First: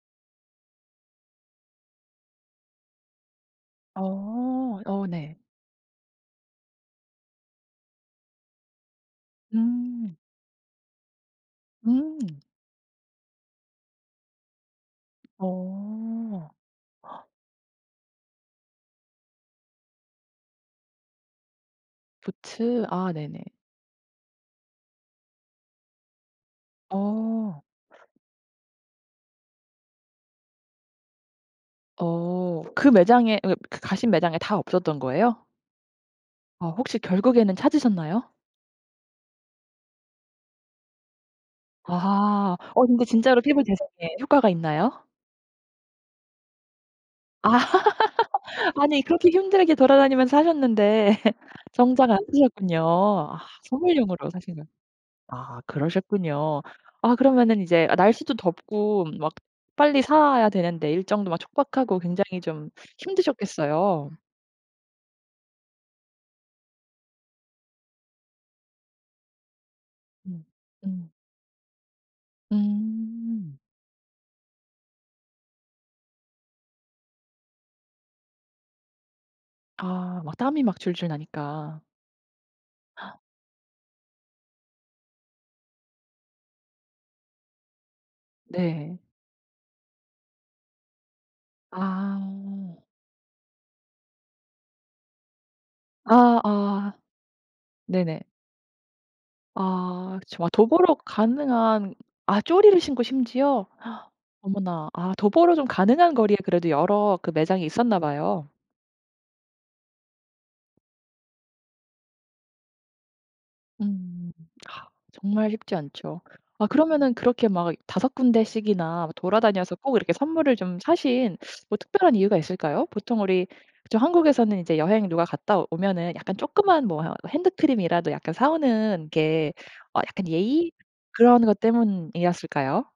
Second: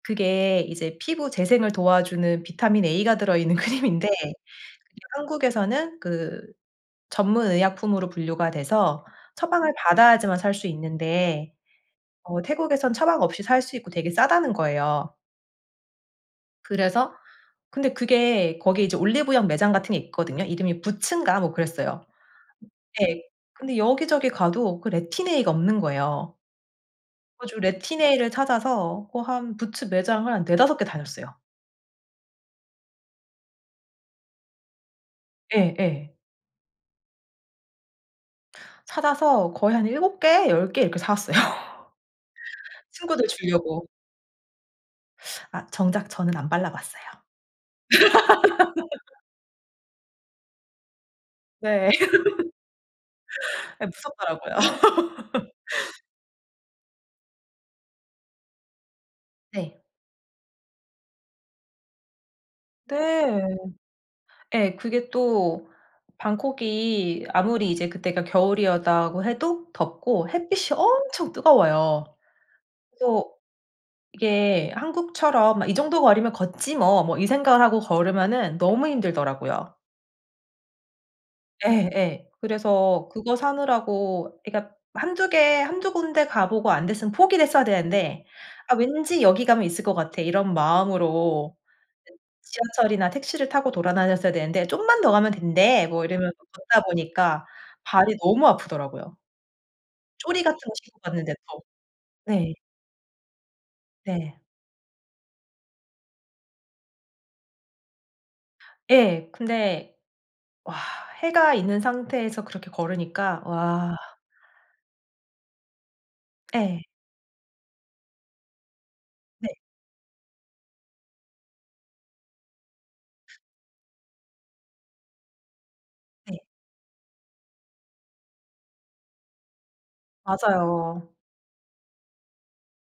그게 이제 피부 재생을 도와주는 비타민 A가 들어있는 크림인데 이게 어. 어 네. 한국에서는 그 전문의약품으로 분류가 돼서 처방을 음. 받아야지만 살 수 있는데 음. 어 태국에서는 처방 없이 살 수 있고 되게 싸다는 거예요. 어. 그래서 근데 그게 거기 이제 올리브영 매장 같은 게 있거든요. 이름이 부츠인가 뭐 그랬어요. 부츠. 아 네. 네네. 근데 여기저기 가도 그 레틴A가 없는 거예요. 그래 가지고 어. 레틴A를 찾아서 어 한 부츠 매장을 한 4-5 개 다녔어요. 어 그 매장에 어 그 가 가신 매장에 다 없었던 거예요? 예예. 어 혹시 결국에는 찾으셨나요? 찾아서 거의 한 7 개 10 개 이렇게 사왔어요. 아하. 어 근데 친구들 진짜로 피부 줄려고. 재생에 효과가 있나요? 아 정작 저는 안 발라봤어요. 아 아니 그렇게 힘들게 돌아다니면서 사셨는데 네. 정작 안 쓰셨군요. 아 아 선물용으로 무섭더라고요. 사시는 아 그러셨군요. 아 그러면은 이제 아 날씨도 덥고 막 네. 빨리 사야 되는데 일정도 막 촉박하고 굉장히 좀 네. 힘드셨겠어요. 예 그게 또 방콕이 아무리 이제 그때가 겨울이었다고 해도 덥고 음 햇빛이 음. 엄청 뜨거워요. 그래서 음. 이게 한국처럼 '아 이 정도 거리면 걷지 뭐.' 뭐 이 생각을 하고 걸으면은 너무 힘들더라고요. 아 막 땀이 막 줄줄 나니까. 예. 그래서 그거 사느라고 그러니까 1-2 개 1-2 군데 가보고 안 됐으면 포기를 했어야 되는데 '아 네. 왠지 여기 가면 있을 것 같아.' 이런 마음으로 예 아. 지하철이나 택시를 타고 돌아다녔어야 되는데 '좀만 더 가면 된대.' 뭐 이러면서 아 걷다 아. 보니까 발이 네네. 너무 아프더라고요. 아 조리 저 아 같은 거 도보로 신고 갔는데도 가능한 아 네. 조리를 신고 심지어? 네. 어머나. 아 도보로 좀 가능한 거리에 그래도 여러 그 매장이 있었나 봐요. 예. 근데 와 해가 있는 상태에서 그렇게 걸으니까 와 음. 아 정말 쉽지 않죠. 아 예. 그러면은 그렇게 막 5 군데씩이나 네. 돌아다녀서 꼭 이렇게 선물을 좀 사신 뭐 특별한 이유가 있을까요? 보통 우리 그쵸 한국에서는 이제 여행 누가 갔다 오면은 약간 네. 쪼끄만 뭐 핸드크림이라도 약간 사 오는 게 어 약간 예의 맞아요. 그런 것 때문이었을까요?